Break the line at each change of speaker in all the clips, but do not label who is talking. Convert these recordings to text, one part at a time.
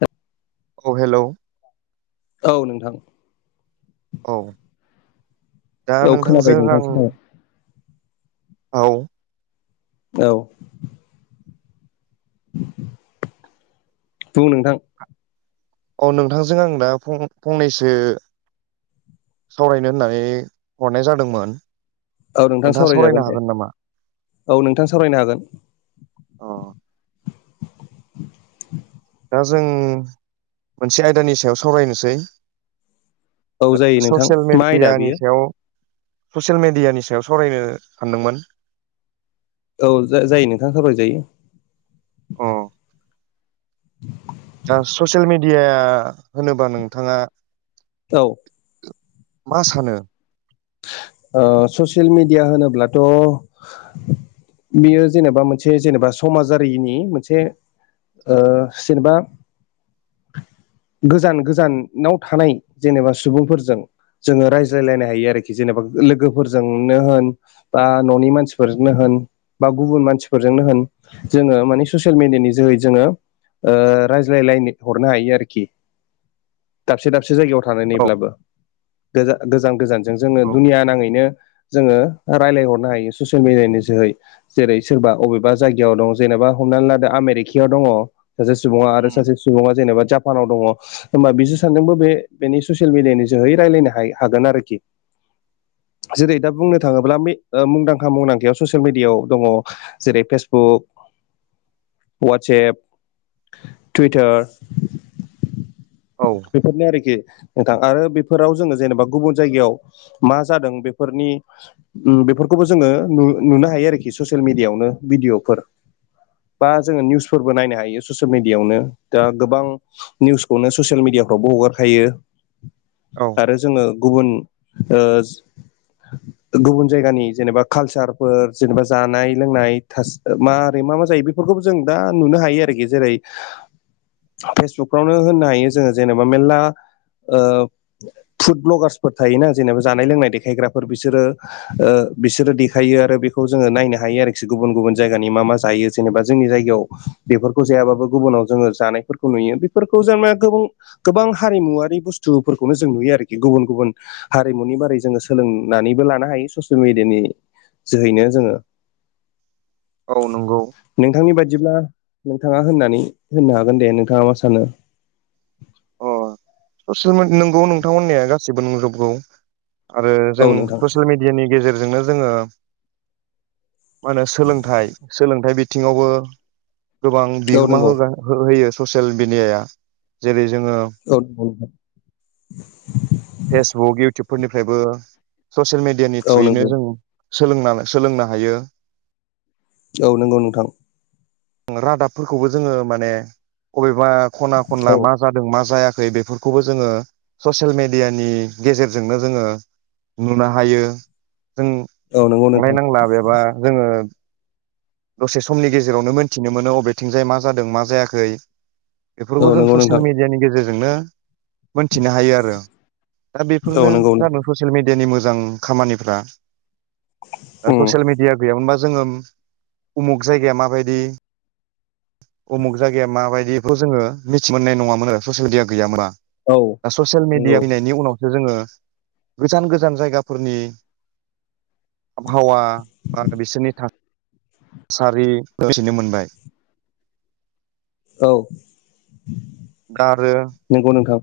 द [unintelligible]
औ हेल'।
औ नोंथां।
औ दा
औ खोनाबाय
नोंथांजों
नोंथां
आं
खोनाबाय
औ।
औ‌। बुं नोंथां।
औ नोंथांजों आं दा फंनैसो सावरायनो होननानै हरनाय जादोंमोन।
औ नोंथां
नोंथाङा सावरायनो
सावरायजागोन दे
हागोन नामा
औ नोंथां सावरायनो हागोन।
अ दा जों मोनसे आयदानि सायाव सावरायनोसै
औ जायो नोंथां
ससियेल
मा आयदा
मेडियानि
बेयो
सायाव ससियेल मिडियानि सायाव सरायनो सानदोंमोन‌।
औ जायो नोंथां खावलायजायो।
अ ससियेल मिडिया होनोबा नोंथाङा
औ।
मा सानो
ससियेल मिडिया होनोब्लाथ' बेयो जेनेबा मोनसे जेनेबा समाजारिनि मोनसे जेनेबा गोजान गोजानाव थानाय जेनेबा सुबुंफोरजों जोङो रायज्लायलायनो हायो आरोखि जेनेबा लोगोफोरजोंनो होन बा न'नि मानसिफोरनो होन बा गुबुन मानसिफोरजोंनो होन जोङो माने ससियेल मिडियानि जोहै जोङो रायज्लायलायनो हरनो हायो आरोखि दाबसे दाबसे जायगायाव
औ
थब्लाबो गोजान गोजान ज जोङो
औ
दुनिया नाङैनो जोङो रायजलायहरनो हायो ससियेल मिडियानि जोहै जेरै सोरबा अबेबा जायगायाव दं जेनेबा हमनानै लादो आमेरिकायाव दङ। सासे सुबुङा आरो सासे सुबुङा जेनेबा जापानाव दङ होमबा बिसोर सानजोंबो बे बेनि ससियेल मिडियानि जोहै रायज्लायनो ह हागोन आरोखि जेरै दा बुंनो थाङोब्ला मुंदांखा मुंदांखायाव ससियेल मिडियाव दङ। जेरै फेसबुक वाटसेएप टुइटार
औ
बेफोरनो आरोखि नोंथां आरो बेफोराव जोङो जेनेबा गुबुन जायगायाव मा जादों बेफोरनि बेफोरखौबो जोङो नुनो हायो आरोखि ससियेल मिडियआवनो भिदिअफोर बा जोङो निउसफोरबो नायनो हायो ससियेल मिडियावनो दा गोबां निउसखौनो स सियेल मिडियाफ्रावबो हगारखायो
औ
आरो जोङो गुबुन ओ गुबुन जायगानि जेनेबा कालसारफोर जेनेबा जानाय लोंनाय मारै मा मा जायो बे फोरखौ जों दा नुनो हायो आरोखि जेरै फेसबुकफ्रावनो होननो हायो जोङो जेनेबा मेलला ओ फुड भ्लगार्सफोर थायोना जेनेबा जानाय लोंनाय देखायग्राफोर बिसोरो ओ बिसोरो देखायो आरो बेखौ जोङो नायनो हायो आरोखि गुबुन गुबुन जायगानि मा मा जायो जेनेबा जोंनि जायगायाव बेफोरखौ जायाबाबो गुबुनाव जोङो जानायफोरखौ नुयो बेफोरखौ जोंबो गोबां गोबां हारिमुवारि बुस्थुफोरखौनो जों नुयो आरोखि गुबुन गुबुन हारिमुनि बारै जोङो सोलोंनानैबो लानो हायो ससियेल मिडियानि जोहैनो जोङो [inaudible]
औ नंगौ
नोंथांनि बायदिब्ला नोंथाङा होननानै होननो हागोन दे नोंथाङा मा सानो
अ ससियेल नंगौ नोंथांहोननाया गासिबो नुजोबगौ आरो जों
औ नोंथां
ससियेल मि नि गेजेरजोंनो जोङो मा होनो सोलोंथाइ सोलोंथाइ बिथिङावबो गोबां
औ
बिहोमा
नंगौ
होगा हो होयो ससियेल मिडियाया जेरै जोङो
औ
फेसबुक इउटुबफोरनिफ्रायबो ससियेल मेडियानि
औ
थ्रुयैनो
नंगौ
जों सोलोंना सोलोंनो हायो
औ नंगौ नोंथां
रादाबफोरखौबो जोङो माने अबेबा खना
औ
खनला मा जादों मा जायाखै बेफोरखौबो जोङो ससियेल मेडियानि गेजेरजोंनो जोङो नुनो हायो जों
नंगौ नोंथां
थांलाय नांला बेबा जोङो दसे समनि गेजेरावनो मोनथिनो मोनो अबेथिंजाय मा जादों मा जायाखै
औ
बेफोरखौ जों
नंगौ नोंथां
ससियेल मिडियानि गेजेरजोंनो मोनथिनो हायो आरो दा
औ
बेफोरनो
नंगौ
जानो ससियेल मिडियानि मोजां खामानिफ्रा दा
उम
ससियेल मिडिया गैयामोनबा जोङो उमुक जायगाया माबायदि उमुक जायगाया माबायदिखौ जोङो मिथि मोननाय नङामोन आरो ससियेल मिडिया गैयामोनबा
औ
दा ससियेल
नंगौ
मिडिया फैनायनि उनावसो जोङो गोजान गोजान जायगाफोरनि आबहावा बा बिसोरनि था सारि मिथिनो मोनबाय
औ
आरो
नंगौ नोंथां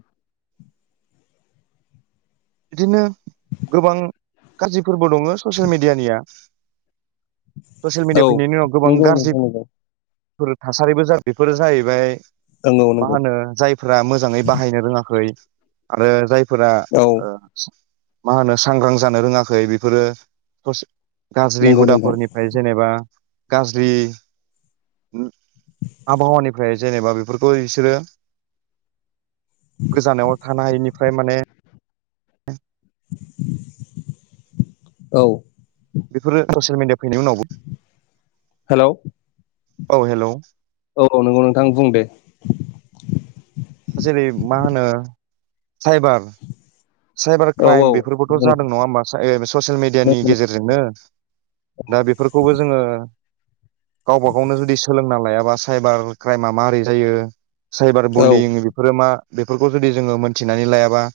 बिदिनो गोबां गाज्रिफोरबो दङ ससियेल मेडियानिया ससियेल
औ
मिडिया फैनायनि उनाव गोबां
नंगौ
गाज्रि
नोंथां
थासारिबो बेफोरो जाहैबाय
नंगौ
मा
नंगौ नंगौ
होनो जाय फोरा मोजाङै बाहायनो रोङाखै आरो जायफोरा
औ
ओ मा होनो सांग्रां जानो रोङाखै बेफोरो गाज्रि
नंगौ नोंथां
हुदाफोरनिफ्राय जेनेबा गाज्रि आबहावानिफ्राय जेनेबा बेफोरखौ बिसोरो गोजानाव थानो हायिनिफ्राय माने
औ।
बेफोरो ससियेल मिडिया फैनायनि उनावबो।
हेल'
औ हेल'।
औ नंगौ नोंथां बुं दे।
द जेरै मा होनो साबायखर। साइबार
औ
क्राइम
औ
बेफोरबोथ' जादों नङा होमबा ससियेल मिडियानि गेजेरजोंनो। दा बेफोरखौबो जोङो गावबा गावनो जुदि सोलोंना लायाबा। साइबार क्राइमा माबोरै जायो साइबार बुलिं बेफोरो मा? बेफोरखौ जुदि जोङो मोनथिनानै लायाबा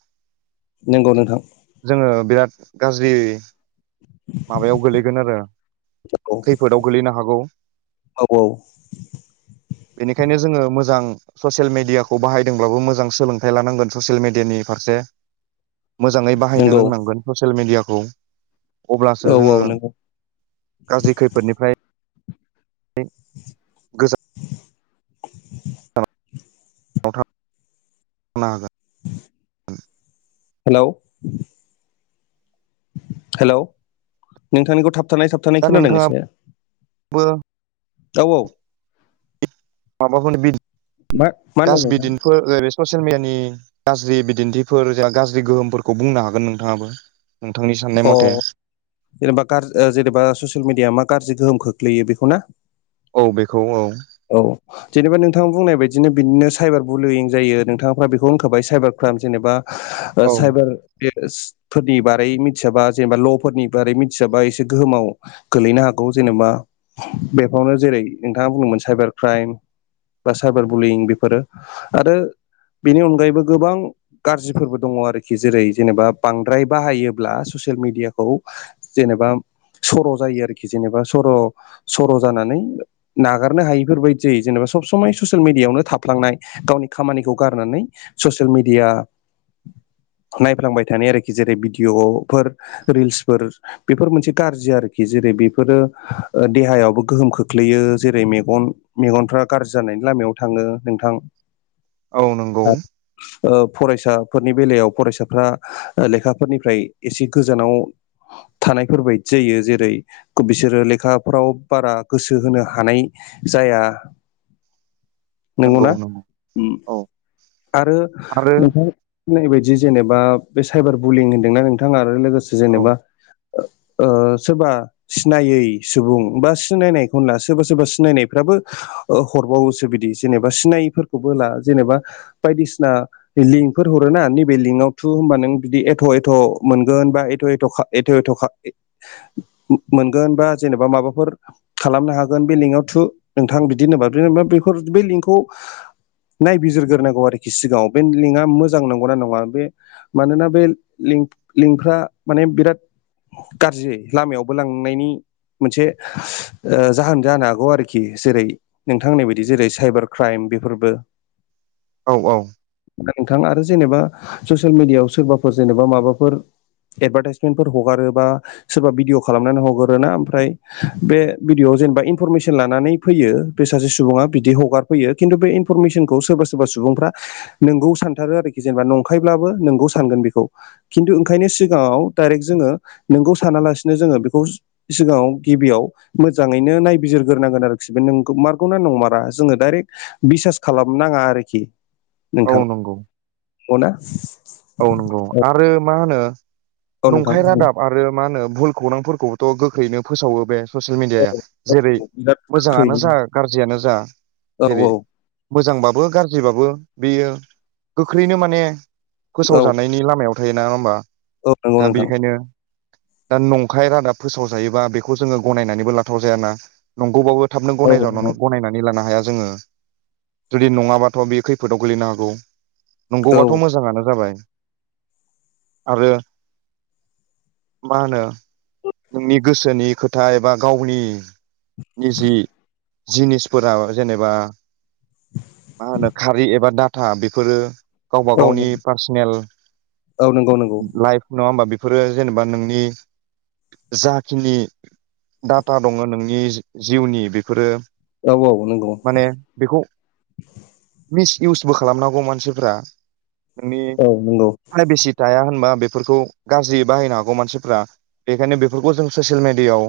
नंगौ नोंथां।
जोङो बिराद गाज्रि। माबायाव गोलैगोन आरो
औ
खैफोदाव गोलैनो हागौ।
औ [inaudible]
बेनिखायनो जोङो मोजां। ससियेल मिडियाखौ बाहायदोंब्लाबो मोजां सोलोंथाइ लानांगोन ससियेल मिडियानि फारसे। मोजाङै बाहायनो
नंगौ
रोंनांगोन ससियेल मेडियाखौ अब्लासो
औ औ
जोङो।
नंगौ
गाज्रि खैफोदनिफ्राय। गोजानाव हागोन।
हेल' हेलौ नोंथांनिखौ थाबथानाय साब
दा नोंथाङा
औ।
माबाफोरनोदि
मा मा होनदों
गास
नोंथां
बिदिखौ बे ससियेल मिडियानि गाज्रि बिदिन्थिफोर जा गाज्रि गोहोमफोरखौ बुंनो हागोन नोंथाङाबो नोंथांनि साननाय
अ
मथे।
जेनेबा ग जेनेबा ससियेल मिडिया मा गाज्रि गोहोम खोख्लैयो बेखौ ना?
औ बेखौ औ।
औ। जेनेबा नोंथाङा बुंनाय बायदिनो बिदिनो साइबार बुलुयिं जायो नोंथाङफ्रा बेखौ होनखाबाय साइबार क्राइम जेनेबा
औ
साइबार बे फोरनि बारै मिथियाबा जेनेबा ल'फोरनि बारै मिथियाबा एसे गोहोमाव। गोलैनो हागौ जेनेबा बेफोरावनो जेरै नोंथाङा बुंदोंमोन साइबार क्राइम। बा साइबार बुलिं बेफोरो आरो बेनि अनगायैबो गोबां। गाज्रिफोरबो दङ आरोखि जेरै जेनेबा बांद्राय बाहायोब्ला ससियेल मिेडियाखौ। जेनेबा सर' जायो आरोखि जेनेबा सर' सर' जानानै नागार खारनो हायिफोरबायदि जै जेनेबा सब समाय ससियेल मिडियायावनो थाफ्लांनाय गावनि खामानिखौ गारनानै ससियेल मिेडिया नायफ्लांबाय थानाय आरोखि जेरै भिडिअ'फोर रिल्सफोर बेफोर मोनसे गाज्रि आरोखि जेरै बेफोरो देहायावबो गोहोम खोख्लैयो जेरै मगन मेगन मेगनफ्रा गाज्रि जानायनि लामायाव थाङो नोंथां?
औ नंगौ।
फरायसाफोरनि बेलायाव फरायसाफ्रा। लेखाफोरनिफ्राय एसे गोजानाव थानायफोरबायदि जायो जेरै बिसोरो लेखाफ्राव बारा गोसो होनो हायि जाया
नंगौ
नंगौना
नंगौ औ
आरो
आरो
नोंथां‌। होननाय बायदि जेनेबा बे साइबार बुलिं होनदोंना नोंथां आरो लोगोसे
औ
जेनेबा। सोरबा सिनायै सुबुं बा सिनायनायखौना सोरबा सोरबा। सिनायनायफ्राबो हरबावोसो बिदि जेनेबा सिनायफोरखौबो ला जेनेबा। बायदिसिना लिंकफोर हरो ना नैबे लिंकआव थु होनबा नों बिदि एथ' एथ' मोनगोन बा एथ' एथ' एथ' एथ' मोनगोन बा जेनेबा माबाफोर खालामनो हागोन बे लिंकआव थु नोंथां बिदि होनबा बेफोर बे लिंकखौ नायबिजिरग्रोनांगौ आरोखि सिगाङाव बे लिंकआ मोजां नंगौनाा नङा बे मानोना बे लिंफ्रा माने बिराद गाज्रि लामायावबो लांनायनि मोनसे जाहोन जानो हागौ आरोखि आरोखि जेरै नोंथांनि बायदि जेरै साइबार क्राइम बेफोरबो
औ औ
नोंथां आरो जेनेबा ससियेल मिडियाआव सोरबाफोर जेनेबा माबाफोर एडभार्टाइसमेन्टफोर हगारोबा सोरबा भिडिअ खालामनानै हग्रोना ओमफ्राय बे भिडिअ'आव जेनेबा इनफरमेसन लानानै फैयो बे सासे सुबुङा बिदि हगारफैयो खिन्थु बे इनफरमेसनखौ सोरबा सोरबा सुबुंफ्रा नोंगौ सानथारो आरोखि जेनेबा नंखायब्लाबो नोंगौ सानगोन बेखौ खिन्थु ओंखायनो सिगाङाव दडायरेक्ट जोङो नोंगौ सानालासिनो जोङो बेखौ सिगाङाव गिबियाव मोजाङैनो नाय बिजिरग्रोनांगोन आरोखि बे नों मारगौनाा नंमारा जोङो डाइरेक्ट बिसास खालामनााङा आरोखि
औ
नोंथां
नंगौ
अना
औ नंगौ आरो मा होनो
औ नोंथां
नंखाय रादाब ओमफ्राय मा होनो भुल खौरांफोरखौबोथ' गोख्रैनो फोसावो बे ससियेल
औ
मेडियाया जेरै
बिराद
मोजाङानो जा
गोख्रैनो
गाज्रियानो जा
औ
जेरै
औ
मोजांबाबो गाज्रिबाबो बेयो गोख्रैनो माने फोसाव
औ
जानायनि लामायाव थायो नङा हमबा
औ नंगौ
दा
नोंथां
बेनिखायनो दा नंखाय रादाब फोसावजायोबा बेखौ जोङो गनायनानैबो लाथाव जायाना नंगौबाबो थाबनो
औ
गनाय
नंगौ
गनायनानै लानो हाया जोङो जुदि नङाबाथ' बे खैफोदाव गोलैनो हागौ
औ
नंगौबाथ' मोजाङानो जाबाय आरो मा होनो नोंनि गोसोनि खोथा एबा गावनि निजि जिनिसफोरा जेनेबा मा होनो खारि एबा डाटा बेफोरो गावबा
औ
गावनि पार्सनेल
औ नंगौ नंगौ
लाइफ नङा होमबा बेफोरो जेनेबा नोंनि जाखिनि डाटा दङ नोंनि जिउनि बेफोरो
औ औ नंगौ
माने बेखौ मिस इउसबो खालामनांगौ मानसिफ्रा नोंनि
औ नंगौ
फ्रायबेसि जाया होनबा बेफोरखौ गाज्रि बाहायनो हागौ मानसिफ्रा बेखायनो बेफोरखौ जों ससियेल मेडियाआव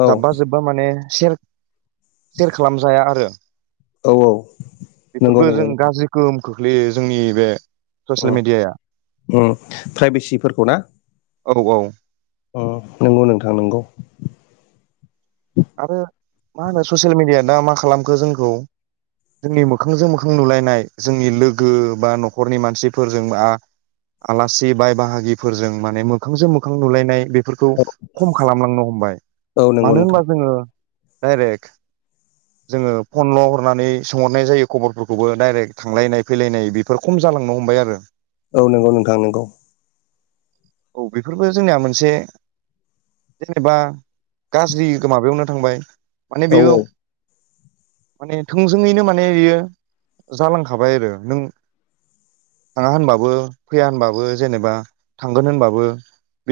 औ
जाब्बा जोब्बा माने सेयार खालामजाया आरो
औ औ नंगौ
बेफोरबो जों
नंगौ
गाज्रि गोहोम खोख्लैयो जोंनि बे ससियेल मिडियाया
प्राइभेसिफोरखौ ना
औ औ
अ नंगौ नोंथां नोंगौ
आरो मा होनो ससियेल मिडिया दा मा खालामखो जोंखौ जोंनि मोखांजों मोखां नुलायनाय जोंनि लोगो बा न'खरनि मानसिफोरजों बा आलासि बाय बाहागिफोरजों माने मोखांजों मोखां नुलायनाय बेफोर खौ खम खालामलांनो हमबाय
औ नंगौ
मानो
नोंथां
होनबा जोङो डाइरेक्ट
[inaudible]
जोङो फनल' हरनानै सोंहरनाय जायो खबरफोरखौबो डाइरेक्ट थांलायनाय फैलायनाय बेफोर खम जालांनो हमबाय आरो
औ नंगौ नोंथां नंगौ
औ बेफोरबो जोंनिया मोनसे जेनेबा गाज्रि माबायावनो थांबाय माने बेयाव
[unintelligible]
माने थोंजोङैनो माने बियो जालांखाबाय आरो नों थाङा होनबाबो फैया होनबाबो जेनेबा थांगोन होनबाबो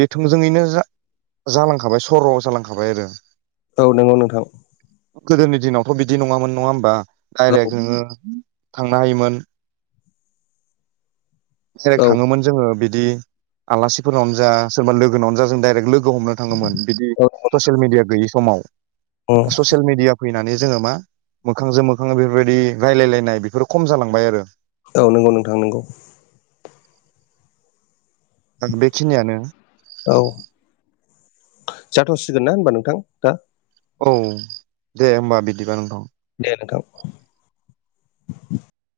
बे थोंजोङैनो जा जालांखाबाय सर' जालांखाबाय आरो
औ नंगौ नोंथां।
गोदोनि दिनावथ' बिदि नङामोन नङा होमबा
औ
डायरेक्ट नोङो थांनो हायोमोन जेरै
औ
थाङोमोन। जोङो बिदि आलासिफोरावनो जा सोरबा लोगोनावनो जा जों डायरेक्ट लोगो हमनो बिदि ससियेल मिडिया गैयि समाव
औ
ससियेल मिडिया फैनानै जोङो मा मोखांजों मोखां बेफोरबायदि रायलायलायनाय बेफोरो खम जालांबाय आरो
औ नंगौ नोंथां नोंगौ।
आं बेखिनियानो
औ जाथ'सिगोन ना होनबा नोंथां दा
औ दे होनोमबा बिदिबा नोंथां।
दे नोंथां।